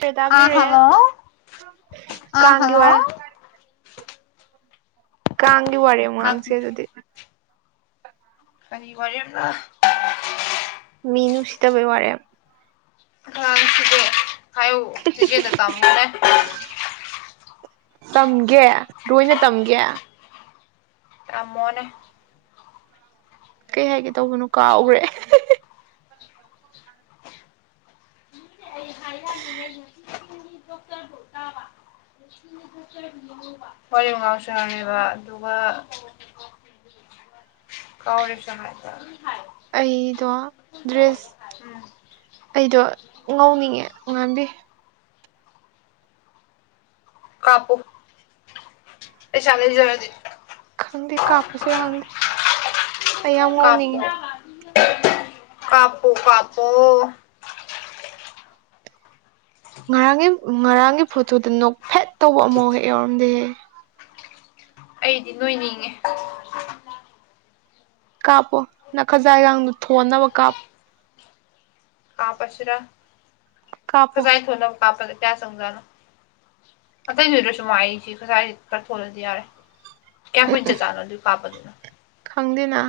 ꯀ ꯑꯥ ꯇꯥꯕꯤꯔꯦ ꯍꯜꯂꯣ ꯑꯥ ꯀꯥꯡꯒꯤ ꯋꯥ ꯍꯜꯂꯣ ꯀꯥꯡꯒꯤ ꯋꯥꯔꯦꯝ ꯉꯥꯡꯁꯦ ꯑꯗꯨꯗꯤ ꯀꯔꯤ ꯋꯔꯦꯝꯂ ꯃꯤ ꯅꯨꯡꯁꯤꯠꯇꯕꯩ ꯋꯥꯔꯦ ꯑ ꯁꯤꯗꯤꯦ ꯍꯥꯏꯌꯨ ꯆꯤꯆꯦꯗ ꯇꯝꯃꯅꯦ [unintelligible] ꯇꯝꯒꯦ ꯂꯣꯏꯅ ꯇꯝꯒꯦ ꯇꯝꯃꯣꯅꯦ ꯀꯩ ꯍꯥꯏꯒꯦ ꯇꯧꯕꯅꯣ ꯀꯥꯎꯈ꯭ꯔꯦ ꯅꯦꯖ ꯗꯣꯛꯇꯔ ꯗꯇꯥꯕ ꯋꯥꯔꯤ ꯃ ꯉꯥꯎꯁꯅꯦꯕ ꯑꯗꯨꯒ [unintelligible] ꯀꯧꯔꯤ ꯁꯥꯏꯗ ꯑꯩꯗꯣ ꯗ꯭ꯔꯦꯁ ꯑꯩꯗꯣ ꯉꯧꯅꯤꯡꯉꯦ ꯉꯥꯟꯕꯤ ꯀꯥꯄꯨ ꯆꯂꯦꯟꯖꯔꯗꯤ ꯈꯪꯗꯦ ꯀꯥꯞꯄꯁꯤꯔ ꯈꯪꯗꯦ ꯑꯩ ꯌꯥꯝ ꯉꯥꯎꯅꯤꯡꯉꯤ ꯀꯥꯄꯣ ꯀꯥꯄꯣ [unintelligible] ꯉꯔꯥꯡꯒꯤ ꯉꯔꯥꯡꯒꯤ ꯐꯣꯇꯣꯗ ꯅꯣꯛ ꯐꯦꯠ ꯇꯧꯕ ꯑꯃꯐꯥꯎ ꯍꯦꯛ ꯌꯥꯎꯔꯝꯗꯦꯍꯦ ꯑꯩꯗꯤ ꯅꯣꯏꯅꯤꯡꯉꯦ ꯀꯥꯞꯄꯣ ꯅ ꯈꯖꯥ ꯍꯒꯥꯡꯗꯣ ꯊꯣꯟꯅꯕ ꯀꯥꯞꯄꯣ ꯀꯥꯞꯄꯁꯤꯔ ꯀꯥꯞꯄꯣ ꯈꯖꯥ ꯊꯣꯟꯅꯕ ꯀꯥꯞꯄꯥ ꯀꯌꯥ ꯆꯪꯖꯅꯣ ꯑꯇꯩ ꯅꯣꯏꯗ꯭ꯔꯁꯨ ꯃꯁꯤ ꯉꯁꯥꯏ ꯈꯔ ꯊꯣꯜꯂꯗꯤ ꯌꯥꯔꯦ ꯀꯌꯥꯝ ꯀꯨꯏꯅ ꯆꯠ ꯆꯥꯅꯣ ꯑꯗꯨꯏ ꯀꯥꯞꯄꯗꯨꯅ ꯈꯪꯗꯦꯅ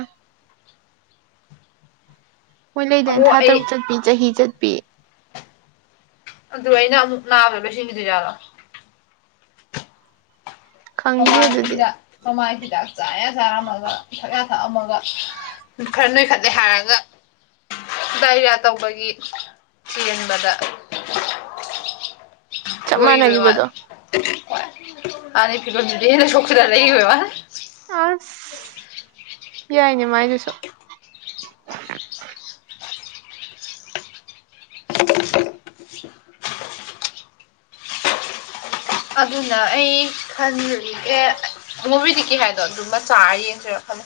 ꯃꯣꯏ ꯂꯩꯗꯅ ꯑꯃꯨꯛ ꯊꯥ ꯑꯩ ꯇꯔꯨꯛ ꯆꯠꯄꯤ ꯆꯍꯤ ꯆꯠꯄꯤ ꯑꯗꯨ ꯑꯩꯅ ꯑꯃꯨꯛ ꯅꯥꯕꯗ ꯂꯣꯢꯁꯤꯡꯗꯤꯗꯨ ꯖꯥꯠꯂꯣ ꯈꯪꯗꯦ ꯃꯃꯥꯏ ꯑꯗꯨꯗꯤ ꯍꯤꯗꯥꯛ ꯃꯃꯥꯏ ꯍꯤꯗꯥꯛ ꯆꯥꯔ ꯆꯥꯔꯝꯃꯒ ꯐ ꯊꯛꯑꯃꯒ ꯈꯔ ꯅꯣꯏꯈꯠꯂꯦ ꯍꯥꯏꯔꯒ ꯗꯥꯏꯔꯤꯌꯥ ꯇꯧꯕꯒꯤ ꯍꯤꯍꯟꯕꯗ ꯆꯞ ꯔꯣꯏꯔꯤꯕ ꯃꯥꯟꯅꯈꯤꯕꯗꯣ ꯋꯥꯔ ꯅꯤ ꯐꯤꯕ ꯆꯣꯈꯗꯥ ꯂꯩ [unintelligible] ꯑꯁ ꯌꯥꯏꯅꯦ ꯃꯥꯏꯗꯨꯁꯨ [unintelligible] ꯑꯗꯨꯅ ꯑꯩ ꯈꯟꯖꯔꯤꯒꯦ ꯅꯨꯕꯤꯗꯤ ꯀ ꯍꯥꯏꯗꯣ ꯑꯗꯨꯃ ꯆꯥꯔꯤ ꯌꯦꯡꯁꯤꯔꯛ ꯐꯅꯤ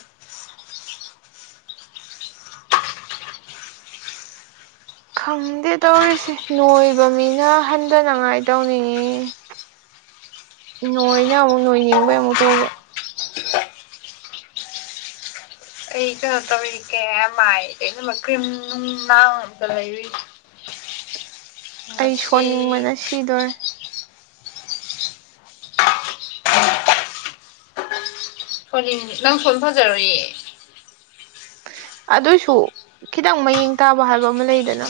ꯈꯪꯗꯦ ꯇꯧꯔꯤꯁꯦ ꯅꯣꯏꯕ ꯃꯤꯅ ꯍꯟꯊꯅꯉꯥꯏ ꯇꯧꯅꯤꯡꯉꯤ ꯅꯣꯏꯅ ꯑꯃꯨꯛ ꯅꯣꯏꯅꯤꯡꯕꯩ ꯑꯃꯨꯛ ꯇꯧꯕ ꯑꯩ ꯀꯩꯅꯣ ꯇꯧꯔꯤ ꯀꯦ ꯌꯥꯝ ꯃꯥꯏ ꯑꯩꯅꯃꯛ ꯀ꯭ꯔꯤꯝ ꯅꯨꯡ ꯅꯥꯗ ꯂꯩꯔꯤꯨ ꯑꯩ ꯁꯣꯟꯅꯤꯡꯕꯅ ꯁꯤꯗꯣꯔꯦ ꯐ ꯅꯪ ꯐꯣꯟ ꯐꯖꯔꯣ ꯏꯌꯦ ꯑꯗꯨꯁꯨ ꯈꯤꯇꯪ ꯃꯌꯦꯡ ꯇꯥꯕ ꯍꯥꯏꯕ ꯑꯃ ꯂꯩꯗꯅ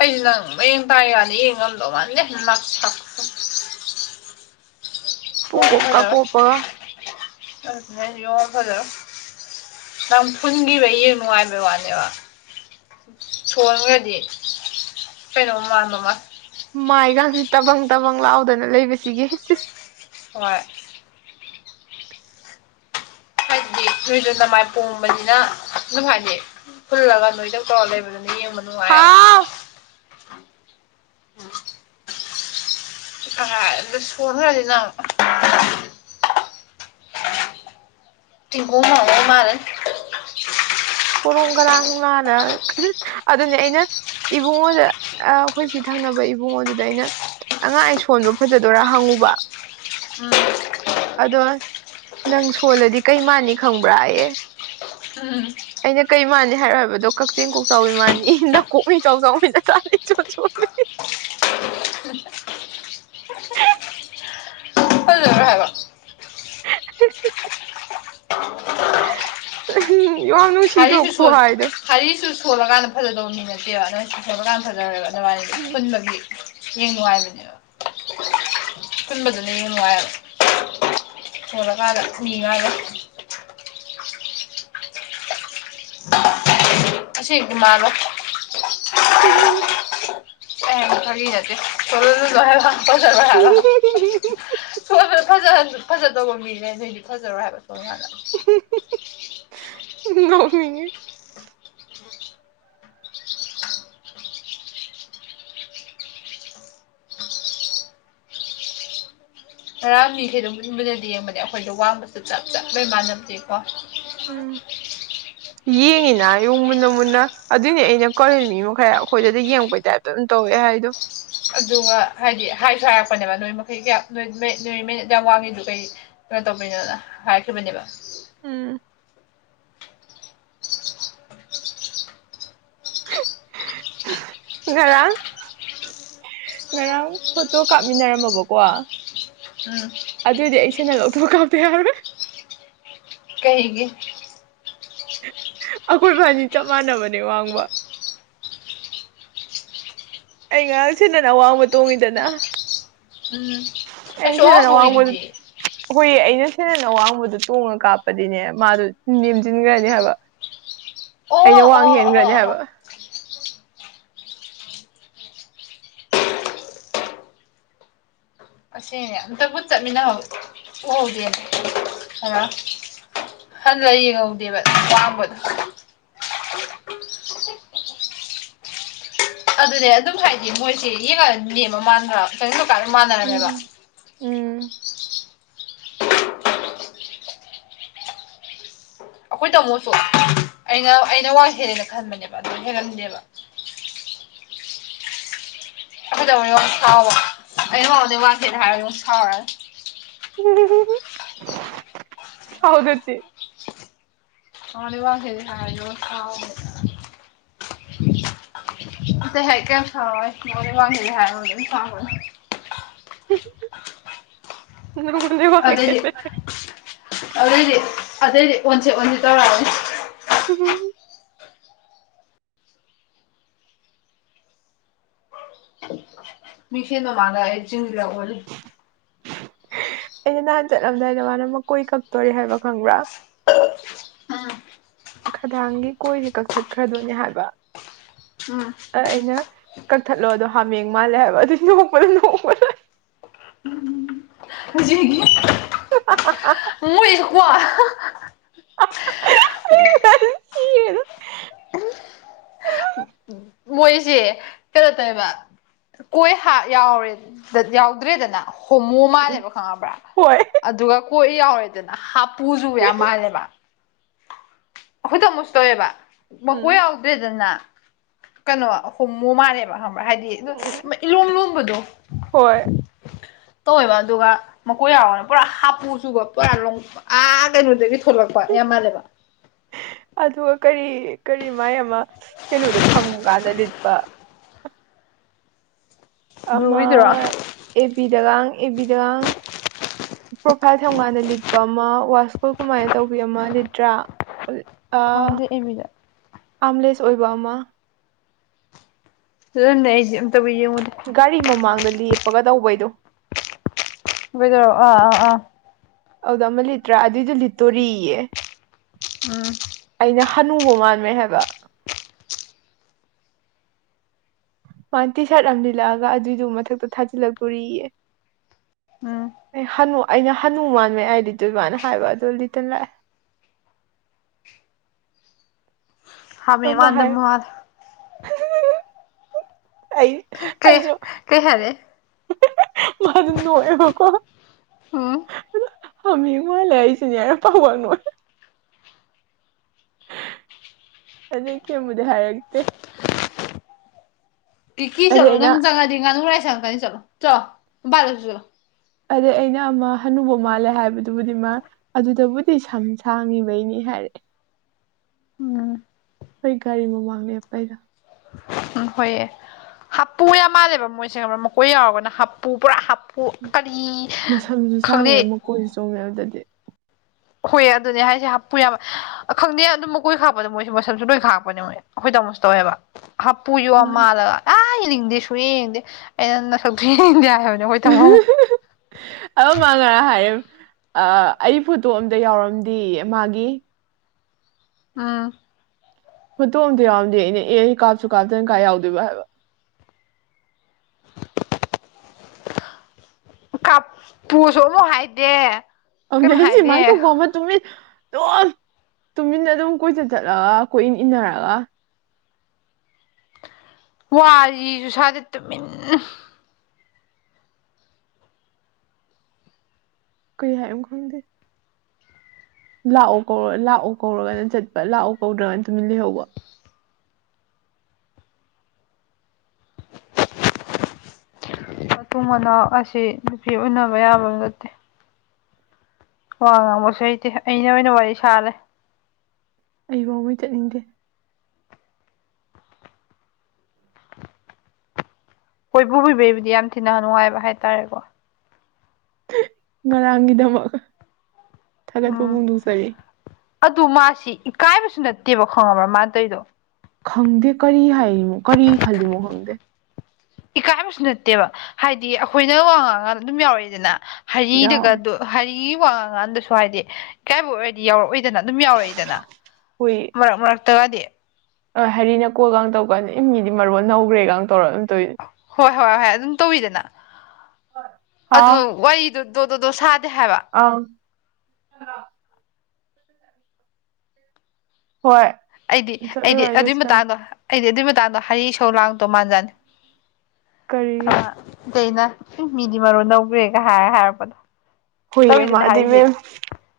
ꯑꯩ ꯅꯪ ꯃꯌꯦꯡ ꯇꯥꯏ ꯀꯅꯤ ꯌꯦꯡ ꯉꯝꯗꯧ ꯃꯥꯜꯗꯦ ꯅꯛꯁꯛ ꯌꯗ ꯑꯗꯨ ꯄꯨꯡꯀꯣꯞꯀ ꯀꯣꯞꯄꯒ ꯌ ꯈꯔ [unintelligible] ꯅꯝ ꯐꯨꯟꯒꯤꯈꯤꯕ ꯌꯦ ꯅꯨꯡꯉꯥꯏꯕ ꯋꯥꯅꯦꯕ ꯁꯣꯟꯒꯗꯤ ꯀꯩꯅꯣꯝ ꯃꯥꯟꯕꯃ ꯃꯥꯏꯒꯥꯡꯁꯤ ꯇꯕꯪ ꯇꯕꯪ ꯂꯥꯎꯗꯅ ꯂꯩꯕꯁꯤꯒꯤ ꯍꯣꯏ ꯍꯥꯏꯗꯤ ꯅꯣꯏꯁꯨ ꯅꯃꯥꯏ ꯄꯣꯝꯕꯅꯤꯅ ꯅꯨꯡꯉꯥꯏꯅꯩ ꯐꯨꯜꯂꯒ ꯅꯣꯏꯗꯧ ꯇꯧꯔꯒ ꯂꯩꯕꯗꯨꯅ ꯌꯦꯡꯕ ꯅꯨꯡꯉꯥꯏꯌꯦꯕ ꯍꯥꯎ ꯀ ꯁꯣꯟ ꯍ ꯍꯥꯏꯖꯝ ꯇꯤꯡꯒꯣ ꯃꯑꯣꯣ ꯃꯥꯔ ꯀꯣꯔꯣꯡ ꯀꯔꯥꯡ ꯂꯥꯟꯅ ꯑꯗꯨꯅꯦ ꯑꯩꯅ ꯏꯕꯨꯡꯉꯣꯗ ꯑꯩꯈꯣꯏ ꯁꯤ ꯊꯪꯅꯕ ꯏꯕꯨꯡꯉꯣꯗꯨꯗ ꯑꯩꯅ ꯑꯉꯥꯡ ꯁꯣꯟꯕ ꯐꯖꯗꯣꯏꯔꯥ ꯍꯪꯉꯨꯕ ꯎꯝ ꯑꯗꯣ ꯅꯪ ꯁꯣꯜꯂꯗꯤ ꯀꯩ ꯃꯥꯥꯟꯅꯤ ꯈꯪꯕ꯭ꯔꯥ ꯎꯝ ꯑꯩꯅ ꯀꯩ ꯃꯥꯥꯟꯅꯤ ꯍꯥꯏꯔꯣ ꯍꯥꯏꯕꯗꯣ ꯀꯛꯆꯤꯡ ꯀꯣꯛꯆꯥꯎꯕꯤ ꯃꯥꯥꯟꯅꯤ ꯅꯅꯥꯀꯣꯛꯅꯤ ꯏꯆ ꯆꯥꯎꯥꯎꯉꯅ ꯆ ꯆꯣꯂ ꯎꯝ ꯍꯖ ꯍꯥꯏꯕꯣ ꯎꯝ ꯌ ꯋꯥꯅ ꯍꯁꯨ ꯁ ꯍꯔꯤꯁꯨ ꯁꯣꯜꯂꯀꯥꯟꯗ ꯐꯖꯗꯧꯅꯤ ꯅꯠꯇꯦꯕ ꯅ ꯁꯣꯜꯂꯀꯥꯟꯗ ꯐꯖꯔꯣꯏꯦꯕ ꯉꯥꯏ ꯄꯨꯟꯕꯒꯤ ꯌꯦꯡ ꯅꯨꯡꯉꯥꯏꯕꯅꯦꯕ ꯄꯨꯟꯕꯗꯨꯅ ꯌꯥꯝ ꯅꯨꯡꯉꯥꯏꯌꯦꯕ ꯊꯣꯜꯂꯀꯥꯟꯗ ꯅꯤꯉꯥꯏꯒ ꯑꯁꯤꯁ ꯃꯥꯔ ꯎꯝ ꯑꯦꯊ ꯍꯥꯏꯗꯤꯦ ꯁ ꯂꯕ ꯄꯖ ꯍꯥꯏꯕ ꯐꯖꯍꯟꯁꯨ ꯐꯖꯗꯧꯕ ꯃꯤꯅꯦ ꯅꯣꯏꯗꯤ ꯐꯖꯔꯣꯏ ꯍꯥꯏꯕ ꯁꯣ ꯅꯉꯜꯂ ꯅꯃꯤꯉ ꯇꯔꯥ ꯃꯤꯈꯩꯗꯣ ꯃꯟꯕꯟꯅꯗꯤ ꯌꯦꯡꯕꯗ ꯑꯩꯈꯣꯏꯗꯣ ꯋꯥꯡꯕꯁꯨ ꯆꯞ ꯆꯞ ꯂꯩꯩ ꯃꯥꯟꯅꯗꯦꯀꯣ ꯎꯝ ꯌꯦꯡꯉꯤꯅ ꯌꯨ ꯃꯨꯟꯅ ꯃꯨꯟꯅ ꯑꯗꯨꯏꯅꯦ ꯑꯩꯅ ꯀꯧꯔꯏ ꯃꯤ ꯃꯈꯩ ꯑꯩꯈꯣꯏꯗꯗꯤ ꯌꯦꯡꯉꯛꯄꯩꯇꯥꯥꯏ ꯇꯧꯋꯦ ꯍꯥꯏꯣ ꯑꯗꯨꯒ ꯍꯥꯏꯗꯤ ꯍꯥꯏꯁꯨ ꯍꯥꯏꯔꯛꯄꯅꯦꯕ ꯅꯣꯏ ꯃꯈꯩ ꯀ ꯅꯣꯏ ꯅꯣꯏꯃꯩꯅ ꯌꯥꯝ ꯋꯥꯡꯉꯤꯗꯨ ꯀꯩ ꯀꯩꯅꯣ ꯇꯧꯕꯤꯅꯣꯅ ꯍꯥꯏꯈꯤꯕꯅꯦꯕ ꯎꯝ ꯉꯔꯥꯡ ꯉꯔꯥꯡ ꯐꯣꯇꯣ ꯀꯥꯞꯃꯤꯟꯅꯔꯝꯃꯕꯀꯣ ꯎꯝ ꯑꯗꯨꯑꯣꯏꯗꯤ ꯑꯩ ꯁꯤꯦꯅ ꯂꯧꯊꯣꯛꯕ ꯀꯥꯞꯇ ꯌꯥꯔꯣꯏ ꯀꯩꯒꯤ ꯑꯩꯈꯣꯏꯕꯥꯅꯤ ꯆꯞ ꯃꯥꯟꯅꯕꯅꯦ ꯋꯥꯡꯕ ꯑꯩ ꯉꯔꯥꯡ ꯁꯤꯦꯗꯅ ꯑꯋꯥꯡꯕ ꯇꯣꯡꯉꯤꯗꯅ ꯎꯝ ꯑꯩꯁꯨ ꯑꯦꯖꯗꯅ ꯋꯥꯉꯕꯣꯗ ꯑꯋꯥꯕꯒꯤꯗꯨꯗꯤ ꯑꯩꯈꯣꯏꯒꯤ ꯑꯩꯅ ꯁꯦꯗꯅ ꯑꯋꯥꯡꯕꯗꯨ ꯇꯣꯡꯉ ꯀꯥꯞꯄꯗꯤꯅꯦ ꯃꯥꯗꯣ ꯅꯦꯝꯁꯤꯟꯈ꯭ꯔꯅꯤ ꯍꯥꯏꯕ ꯑꯣ ꯑꯩꯅ ꯑꯣ ꯋꯥꯡ ꯍꯦꯟꯈ꯭ꯔꯅꯤ ꯑꯣ ꯍꯥꯏꯕ ꯑꯣ ꯑꯁꯦꯡꯅꯦ ꯑꯝꯇ ꯄꯨꯠ ꯆꯠꯃꯤꯟꯅꯍ ꯎꯍꯧꯗꯦꯅꯦ ꯈꯔꯣ ꯍꯟ ꯌꯦꯡꯍꯧꯗꯦꯕ ꯑꯥꯡꯕꯗꯣ ꯑꯗꯨꯅꯦ ꯑꯗꯨꯝ ꯍꯥꯏꯗꯤ ꯃꯣꯏꯁꯦ ꯌꯦꯡꯉꯅꯦꯦꯝꯃ ꯃꯥꯟꯈ꯭ꯔ ꯆꯪꯅꯤꯡꯕ ꯀꯀꯥꯟꯗ ꯃꯥꯟꯅꯔꯝꯃꯦꯕ ꯎꯝ ꯎꯝ ꯑꯩꯈꯣꯏ ꯇꯥꯃꯣꯁꯨ ꯑꯩꯅ ꯑꯩꯅ ꯋꯥ ꯍꯦꯜꯂꯦꯅ ꯈꯟꯕꯅꯦꯕ ꯑꯗꯨ ꯍꯦꯜꯒꯅꯦꯕ ꯀꯩꯗꯧꯅꯤ ꯌꯥꯝ ꯁꯥꯎꯕ ꯑꯩ ꯍꯥꯎꯗꯩ ꯋꯥꯡꯁꯤꯦꯗ ꯍꯥꯏꯔꯒ ꯑꯗꯨ ꯁꯥꯎꯔꯒꯦ ꯎꯝ ꯍꯥꯎꯗꯦ ꯍ ꯂꯩ ꯋꯥ ꯍꯦꯗꯤ ꯍꯥꯏ ꯌ ꯊ ꯍ ꯀ ꯊꯣꯏ ꯃꯗꯤ ꯋꯥꯂꯤ ꯍꯥꯏ ꯊꯥꯡꯉ ꯊ ꯑꯗꯨꯗꯩꯗꯤ ꯑꯗꯨꯑꯣꯏꯗꯤ ꯑꯗꯨꯩꯗꯤ ꯑꯣꯟꯁꯤ ꯑꯣꯟꯁꯤꯦ ꯇꯧꯔꯛꯑꯅꯤ ꯎꯝ [unintelligible] ꯃꯤꯁꯤꯅꯣ ꯃꯥꯔ ꯍꯥꯏ ꯆꯤꯡ ꯌꯥꯒꯣꯂꯤ ꯑꯩꯅ ꯅꯍꯥꯟ ꯆꯠꯂꯝꯗꯥꯏꯗ ꯃꯥꯅ ꯃꯀꯣꯏ ꯀꯛꯇꯣꯔꯦ ꯍꯥꯏꯕ ꯈꯪꯕ꯭ꯔꯥ ꯎꯝ ꯈꯗꯥꯥꯡꯒꯤ ꯀꯣꯏꯁꯦ ꯀꯛꯊꯠꯈ꯭ꯔꯗꯣꯏꯅꯦ ꯍꯥꯏꯕ ꯎꯝ ꯑ ꯑꯩꯅ ꯀꯛꯊꯠꯂꯣꯗꯣ ꯍꯥꯃꯦꯡ ꯃꯥꯜꯂꯦ ꯍꯥꯏꯕ ꯑꯗꯨ ꯅꯣꯛꯄꯗ ꯅꯣꯛꯄꯅ ꯎꯝ ꯎꯝ ꯖꯤꯒꯤ [unintelligible] ꯃꯣꯏ [unintelligible] ꯁꯤꯔꯦꯗ ꯃꯣꯏꯁꯦ ꯀꯩꯅꯣ ꯇꯧꯕ ꯀꯣꯏ ꯌꯥꯎꯗ꯭ꯔꯦꯗꯅ ꯍꯣꯃꯣ ꯎꯝ ꯃꯥꯜꯂꯦꯕ ꯈꯪꯉꯕ꯭ꯔꯥ ꯍꯣꯏ ꯑꯗꯨꯒ ꯀꯣꯏ ꯌꯥꯎꯔꯦꯗꯅ ꯍꯥꯄꯨꯁꯨꯕ ꯌꯥꯝ ꯃꯥꯜꯂꯦꯕ ꯈꯨꯗ ꯃꯨꯁ ꯇꯧꯑꯦꯕ ꯎꯝ ꯃꯀꯣꯏ ꯌꯥꯎꯗ꯭ꯔꯦꯗꯅ ꯀꯩꯅꯣ ꯍꯣꯡꯃꯨ ꯃꯥꯜꯂꯦꯕ ꯈꯪꯕ꯭ꯔꯥ ꯍꯥꯏꯗꯤ ꯎꯝ ꯑ ꯏꯂꯣꯝ ꯂꯣꯝꯕꯗꯣ ꯍꯣꯏ ꯇꯧꯋꯦꯕ ꯑꯗꯨꯒ ꯃꯈꯀꯣꯏ ꯌꯥꯎꯔꯅ ꯄꯨꯔꯥ ꯍꯥꯞꯄꯨ ꯆꯨꯒ ꯄꯨꯔꯥ ꯑꯥ ꯀꯩꯅꯣꯗꯒꯤ ꯊꯣꯛꯂꯛꯄ ꯌꯥꯝ ꯃꯥꯜꯂꯦꯕ ꯑꯗꯨꯑ ꯀꯔꯤ ꯀꯔꯤ ꯃꯥꯏ ꯑꯃ ꯀꯩꯅꯣꯗꯥ ꯊꯝꯒꯥꯟꯗ ꯂꯤꯠꯄ ꯑꯃ ꯕ꯭ꯂꯨꯒꯤꯗꯨꯔꯣ ꯑꯦꯄꯤꯗꯒꯥꯡ ꯑꯦꯕꯤꯗꯒꯥꯡ ꯄ꯭ꯔꯣꯐꯥꯏꯜ ꯊꯝꯒꯥꯟꯗ ꯂꯤꯠꯄ ꯑꯃ ꯋꯥꯁꯀꯨꯜ ꯀꯨꯃꯥꯏꯟ ꯇꯧꯕꯤ ꯑꯃ ꯂꯤꯠꯇ꯭ꯔꯥ ꯑ ꯈꯪꯗꯦ ꯑꯦꯕꯤꯗ ꯑꯥꯝꯂꯦꯁ ꯑꯣꯏꯕ ꯑꯃ ꯂꯅꯦ ꯑꯩꯁꯦ ꯑꯝꯇꯕꯨ ꯌꯦꯡꯉꯨꯅꯦ ꯒꯥꯔꯤ ꯃꯃꯥꯡꯗ ꯂꯦꯞꯄꯒ ꯇꯧꯕꯩꯗꯣ ꯑꯣꯏꯗꯔꯣꯑꯣ ꯑꯥ ꯑꯥ ꯑꯗꯨꯗ ꯑꯃ ꯂꯤꯠꯇ꯭ꯔꯥ ꯑꯗꯨꯏꯗꯣ ꯂꯤꯠꯇꯣꯔꯤꯌꯦ ꯎꯝ ꯑꯩꯅ ꯍꯅꯨꯕ ꯃꯥꯟꯕꯃꯦ ꯍꯥꯏꯕ ꯋꯥꯟꯇꯤꯁꯠ ꯑꯝ ꯂꯤꯜꯂꯛꯑꯒ ꯑꯗꯨꯏꯗꯨ ꯃꯊꯛꯇ ꯊꯥꯖꯤꯜꯂꯛꯇꯣꯔꯤꯌꯦ ꯎꯝ ꯑꯦ ꯍꯅꯨ ꯑꯩꯅ ꯍꯅꯨ ꯃꯥꯟꯃꯩ ꯑꯥꯏ ꯂꯤꯇꯣꯏꯕꯥꯅ ꯍꯥꯏꯕ ꯑꯗꯨ ꯂꯤꯇꯟ ꯂꯥꯛꯑꯦ ꯍꯥꯃꯦ ꯑꯃ ꯃꯥꯟꯗ ꯍꯥꯏ ꯃꯥꯜꯂꯦ ꯑꯩ ꯀꯩ ꯑꯩꯖꯨ ꯀꯩ ꯍꯥꯏꯔꯛꯑꯦ ꯍꯍꯦꯍꯦ ꯃꯥꯗꯨ ꯅꯣꯛꯑꯦꯕꯀꯣ ꯎꯝ ꯍꯥꯃꯤꯡ ꯃꯥꯜ ꯂꯩ ꯑꯩꯁꯤꯅꯦꯔ ꯐꯥꯎꯕꯥꯜꯅꯣꯏ ꯑꯗꯩ ꯀꯌꯦꯝ ꯕꯨꯗꯤ ꯍꯥꯏꯛꯇꯦ ꯇꯤꯀꯤ ꯑꯗꯩ ꯆꯠꯂꯣ ꯑꯩꯅ ꯅꯪ ꯆꯪꯉꯗꯤ ꯉꯥꯅꯨꯔꯥꯏ ꯆꯪꯀꯅꯤ ꯆꯠꯂꯣ ꯆꯂꯣ ꯃꯕꯥꯜꯂꯩꯔꯨꯆꯣ ꯆꯂꯣ ꯑꯗꯨ ꯑꯩꯅ ꯑꯃ ꯍꯅꯨꯕ ꯃꯥꯜꯂꯦ ꯍꯥꯏꯕꯗꯨꯕꯨꯗꯤ ꯃꯥ ꯑꯗꯨꯗ ꯕꯨꯠ ꯗꯤ ꯁꯝ ꯁꯥꯡꯉꯤꯕꯩꯅꯤ ꯍꯥꯏꯔꯦ ꯎꯝ ꯑꯩ ꯒꯥꯔꯤ ꯃꯃꯥꯡ ꯂꯦꯞꯄꯩꯗꯣ ꯎꯝ ꯍꯣꯏꯌꯦ ꯍꯥꯞꯄꯨ ꯌꯥꯝ ꯃꯥꯜꯂꯦꯕ ꯃꯣꯏꯁꯦ ꯈꯪꯕꯔꯥ ꯃꯀꯣꯏ ꯌꯥꯎꯔꯒꯅ ꯍꯥꯞꯄꯨ ꯄꯨꯔꯥ ꯍꯥꯞꯄ ꯄꯨ ꯀꯔꯤ ꯈꯪꯗꯦ ꯀꯣꯏ ꯆꯣꯡꯉꯦ ꯑꯧꯗꯗꯤ ꯍꯣꯏ ꯑꯗꯨꯅꯦ ꯍꯥꯏꯁꯦ ꯍꯥꯞꯄꯨ ꯌꯥꯕ ꯑ ꯈꯪꯗꯦ ꯑꯗꯨꯝ ꯃꯀꯣꯏ ꯈꯥꯛꯄꯗ ꯃꯣꯏꯁꯨ ꯃꯁꯝꯁꯨ ꯂꯣꯏ ꯈꯥꯛꯄꯅꯦ ꯃꯣꯏ ꯑꯈꯣꯏ ꯇꯥꯝꯃꯣꯁꯨ ꯇꯧꯋꯦꯍꯕ ꯍꯥꯞꯄꯨ ꯌꯣ ꯍꯣꯏ ꯃꯥꯜꯂꯒ ꯑꯗꯥ ꯌꯦꯅꯤꯡꯗꯦ ꯁꯨꯌꯦ ꯌꯦꯡꯅꯤꯡꯗꯦ ꯑꯩꯅ ꯅꯁꯛꯇꯨ ꯌꯦꯡꯅꯤꯡꯗꯦ ꯍꯥꯏꯕꯟ ꯍꯨꯍꯨꯍꯨ ꯑꯧꯒ ꯃꯥ ꯉꯔꯥ ꯍꯥꯏꯔꯤꯝ ꯑ ꯑꯩ ꯐꯣꯇꯣ ꯑꯝꯗ ꯌꯥꯎꯔꯝꯗꯤꯌꯦ ꯃꯥꯒꯤ ꯑꯝ ꯐꯨꯠꯇꯣ ꯑꯝꯇ ꯌꯥꯎꯔꯗꯦ ꯑꯩꯅ ꯑꯦꯌꯩ ꯀꯥꯞꯁꯨ ꯀꯥꯞꯇꯟ ꯀꯥꯏ ꯌꯥꯎꯗꯣꯏꯕꯥ ꯍꯥꯏꯕ ꯀꯥꯞ ꯄꯨꯁꯨ ꯑꯃꯨꯛ ꯍꯥꯏꯗꯦ ꯑꯧꯅꯦ ꯀꯩꯝ ꯍꯥꯏꯁꯤ ꯃꯥꯏ ꯍꯥꯏꯗꯦ ꯊꯣꯛꯄ ꯑꯃꯠ ꯇꯨꯃꯤꯟ ꯗꯨꯝ ꯇꯨꯃꯤꯟ ꯑꯗꯨꯝ ꯀꯣꯏꯆꯠ ꯆꯠꯂꯒ ꯀꯣꯏ ꯏꯟ ꯏꯟꯅꯔꯒꯥ ꯋꯥꯔꯤꯖꯨ ꯏꯁꯥꯗꯤ ꯇꯨꯃꯤꯟ ꯀꯩ ꯍꯥꯏꯕꯅꯣ ꯈꯪꯗꯦ ꯂꯥꯛꯑꯣ ꯀꯧ ꯂꯥꯛꯑꯣ ꯀꯧꯔꯒꯅ ꯆꯠꯄ ꯂꯥꯛꯑꯣ ꯀꯧꯗ꯭ꯔꯒꯅꯥ ꯇꯨꯃꯤꯟ ꯂꯩꯍꯧꯕ ꯍꯤ ꯃꯇꯨꯡ ꯃꯅꯥꯎ ꯑꯁꯤ ꯅꯨꯄꯤ ꯎꯅꯕ ꯌꯥꯕ ꯅꯠꯇꯦ ꯋꯥ ꯉꯥꯡꯕꯁꯨ ꯍꯩꯇꯦ ꯑꯩꯅ ꯑꯣꯏꯅ ꯋꯥꯔꯤ ꯁꯥꯔ ꯂꯩ ꯑꯩ ꯕꯥꯎꯃꯩ ꯆꯠꯅꯤꯡꯗꯦ ꯀꯣꯏ ꯄꯨꯕꯤꯕꯩꯕꯨꯗꯤ ꯌꯥꯝ ꯊꯤꯅ ꯅꯨꯡꯉꯥꯏꯕ ꯍꯥꯏꯇꯥꯔꯦꯀꯣ ꯉꯔꯥꯡꯒꯤꯗꯃꯛ ꯊꯥꯒꯠꯄ ꯎꯝ ꯐꯣꯡꯗꯣꯛꯆꯔꯤ ꯑꯗꯨ ꯃꯥꯁꯤ ꯏꯀꯥꯏꯕꯁꯨ ꯅꯠꯇꯦꯕ ꯈꯪꯉꯕ꯭ꯔ ꯃꯥꯅꯥ ꯇꯩꯔꯤꯗꯣ ꯈꯪꯗꯦ ꯀꯔꯤ ꯍꯥꯏꯔꯤꯃꯣ ꯀꯔꯤ ꯈꯜꯂꯤꯃꯣ ꯈꯪꯗꯦ ꯏꯀꯥꯏꯕꯁꯨ ꯅꯠꯇꯦꯕ ꯍꯥꯏꯗꯤ ꯑꯈꯣꯏꯅ ꯋꯥ ꯉꯥꯡꯒꯥꯟ ꯑꯗꯨꯝ ꯌꯥꯎꯔꯏꯗꯅ ꯍꯔꯤꯗꯒ ꯌꯥꯎꯋꯦ ꯑꯗꯣ ꯍꯥꯏ ꯋꯥꯉꯥꯡ ꯀꯥꯟꯗꯁꯨ ꯍꯥꯏꯗꯤ ꯏꯀꯥꯏꯕ ꯑꯣꯏꯔꯗꯤ ꯌꯥꯎꯔꯛꯑꯣꯏꯗꯅ ꯑꯗꯨꯝ ꯌꯥꯎꯔꯛꯏ ꯗꯅ ꯃꯔꯛ ꯃꯔꯛꯇꯒꯗꯤ꯫ ꯑ ꯍ ꯍꯥꯏꯔꯤꯅ ꯀꯣꯒ ꯇꯧꯀꯥꯟꯅꯤ ꯏ ꯃꯤꯗꯤ ꯃꯔꯨꯣꯟ ꯅꯧꯈ꯭ꯔꯦꯒ ꯇꯧꯔ ꯑꯗꯨꯝ ꯇꯧꯏ꯫ ꯍꯣꯏ ꯍꯣꯏ ꯍꯣꯏ ꯑꯗꯨꯝ ꯇꯧꯋꯤꯗꯅ ꯑꯗꯨ ꯍꯥꯎ ꯋꯥꯔꯤꯗꯣ꯫ ꯇꯣꯗꯣꯗꯣ ꯁꯥꯗꯦ ꯍꯥꯏꯕ꯫ ꯑꯧ꯫ ꯍꯣꯏ꯫ ꯑꯩꯗꯤ ꯑꯩꯗꯤ ꯆꯠꯂꯨꯔꯣꯏ ꯑꯗꯨꯏ ꯂꯣꯏꯁꯤꯜꯂꯒꯦ ꯃꯇꯥꯡꯗꯣ ꯑꯩꯗꯤ ꯑꯗꯨꯏ ꯃꯇꯥꯡꯗꯣ ꯍꯔꯤ ꯁꯧ ꯂꯥꯡꯗꯣ ꯃꯥꯟꯖꯥꯅꯤ꯫ ꯀꯔꯤꯒꯤ ꯀꯩꯅ ꯑꯝ ꯃꯤꯗꯤ ꯃꯔꯣꯟ ꯅꯩꯒꯔꯦꯒ ꯍꯥꯏꯔ ꯍꯥꯏꯔꯛꯄꯗꯣ ꯍꯨꯏ ꯑꯃ ꯇꯧꯔꯤꯗꯨꯅ ꯑꯗꯩ ꯍꯥꯏꯔꯤꯖꯤ ꯃꯦꯝ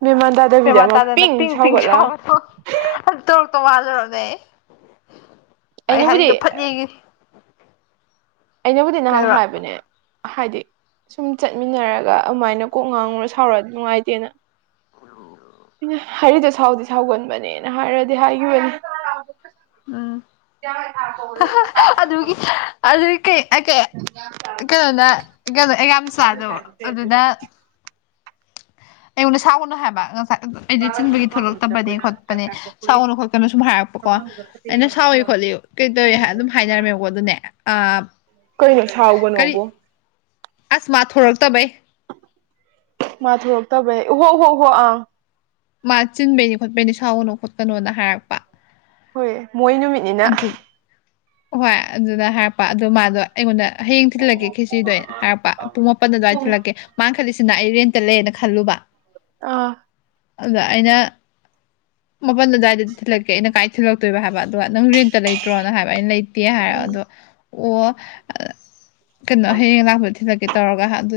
ꯃꯦꯝꯃꯥꯟ ꯇꯥꯗꯕꯤꯗ ꯃꯦꯃꯥꯟ ꯑꯃ ꯇꯥꯗꯅ ꯄꯤꯡ ꯄꯤꯡ ꯁꯥꯎꯒꯠꯂ ꯁꯥꯎꯔꯇꯣ ꯐꯝ ꯇꯧꯔꯛꯇꯣ ꯋꯥꯂꯨꯔꯝꯅꯦ ꯑꯩ ꯑꯩ ꯑꯩꯅꯕꯨꯗꯤ ꯍꯥꯔꯤꯗ ꯐꯠ ꯌꯦꯡꯉꯤꯟ ꯑꯩꯅꯕꯨꯗꯤ ꯅꯍꯥꯟ ꯀꯩꯗꯧꯕ ꯍꯥꯏꯕꯅꯦ ꯍꯥꯏꯗꯤ ꯁꯨꯝ ꯆꯠꯃꯤꯟꯅꯔꯒ ꯑꯃꯥꯏꯅ ꯀꯣꯛ ꯉꯥꯡꯉꯨꯔ ꯁꯥꯎꯔꯛ ꯅꯨꯡꯉꯥꯏꯇꯦꯅ ꯍꯔꯤꯗ ꯁꯥꯎꯗꯤ ꯁꯥꯎꯒꯟꯕꯅꯦꯅ ꯍꯥꯏꯔꯗꯤ ꯍꯥꯏꯒꯤꯕꯅꯤ ꯎꯝ ꯍꯥꯍꯥ ꯑꯗꯨꯒꯤ ꯑꯗꯨ ꯀꯩꯅꯣꯅ ꯀꯩꯅꯣ ꯑꯦꯌꯥꯝꯆꯥꯗꯣ ꯑꯗꯨꯗ꯫ ꯑꯩꯉꯣꯟꯗ ꯁꯥꯥꯎꯒꯅꯨ ꯍꯥꯏꯕ ꯉꯁꯥꯏ꯫ ꯑꯩꯗꯤ ꯆꯤꯟꯕꯒꯤ ꯊꯣꯛꯂꯛꯇꯕꯅꯤ ꯈꯣꯠꯄꯅꯦ ꯁꯥꯎꯒꯅꯨ ꯈꯣꯠꯀꯅ ꯁꯨꯝ ꯍꯥꯏꯔꯛꯄꯀꯣ ꯑꯩꯅ ꯁꯥꯎꯏ ꯈꯣꯠꯂꯤ꯫ ꯀꯩ ꯇꯧꯋꯦ ꯑꯗꯨꯝ ꯍꯥꯏꯅꯔꯝꯃꯦꯕꯀꯣ ꯑꯗꯨꯅꯦ ꯑ꯫ ꯀꯩꯅꯣ ꯀꯔꯤ ꯁꯥꯎꯒꯅꯣꯕꯨ ꯫ ꯑꯁ ꯃꯥ ꯊꯣꯔꯛꯇꯕꯩ꯫ ꯃꯥ ꯊꯣꯔꯛꯇꯕꯩ ꯍꯣ ꯍꯣ ꯍꯣ ꯑ꯫ ꯃꯥ ꯆꯤꯟꯕꯩꯅꯤ ꯈꯣꯠꯄꯩꯅꯤ ꯁꯥꯎꯒꯅꯨ ꯈꯣꯠꯀꯅꯣꯅ ꯍꯥꯏꯔꯛꯄ꯫ ꯍꯣꯏ ꯃꯣꯏ ꯅꯨ꯫ ꯑꯗꯨ ꯍꯣꯏ ꯑꯗꯨꯅ ꯍꯥꯏꯔꯛꯄ ꯑꯗꯨ ꯃꯥꯗꯣ꯫ ꯑꯩꯉꯣꯟꯗ ꯍꯌꯦꯡ ꯊꯤꯜꯂꯒꯦ ꯈꯦꯆꯤꯗꯣ ꯑꯩꯅ ꯍꯥꯏꯔꯛꯄ꯫ ꯄꯨꯡ ꯃꯥꯄꯟ ꯑꯗꯨꯋꯥꯏ ꯎꯝ ꯊꯤꯂꯛꯀꯦ ꯃꯥꯅꯥ ꯈꯠꯂꯤꯁꯤꯅ ꯑꯩ ꯔꯦꯟꯇ ꯂꯩꯅ ꯈꯜꯂꯨꯕ꯫ ꯑꯥ꯫ ꯑꯗ ꯑꯩꯅ ꯃꯄꯜ ꯑꯗꯨꯋꯥꯏꯗꯗꯤ ꯊꯤꯜꯂꯛꯀꯦ ꯑꯩꯅ ꯀꯥꯏ ꯊꯤꯜꯂꯛꯇꯣꯏꯕ ꯍꯥꯏꯕ꯫ ꯑꯗꯨꯒ ꯅꯪ ꯔꯦꯟꯇ ꯂꯩꯇ꯭ꯔꯣꯅ ꯍꯥꯏꯕ ꯑꯩꯅ ꯂꯩꯇꯦ ꯍꯥꯏꯔ ꯎꯝ ꯑꯗꯣ ꯑꯣ꯫ ꯀꯩꯅꯣ ꯍꯌꯦꯡ ꯂꯥꯛꯄꯗ ꯊꯤꯜꯂꯛꯀꯦ ꯇꯧꯔꯒ ꯑꯗꯨ꯫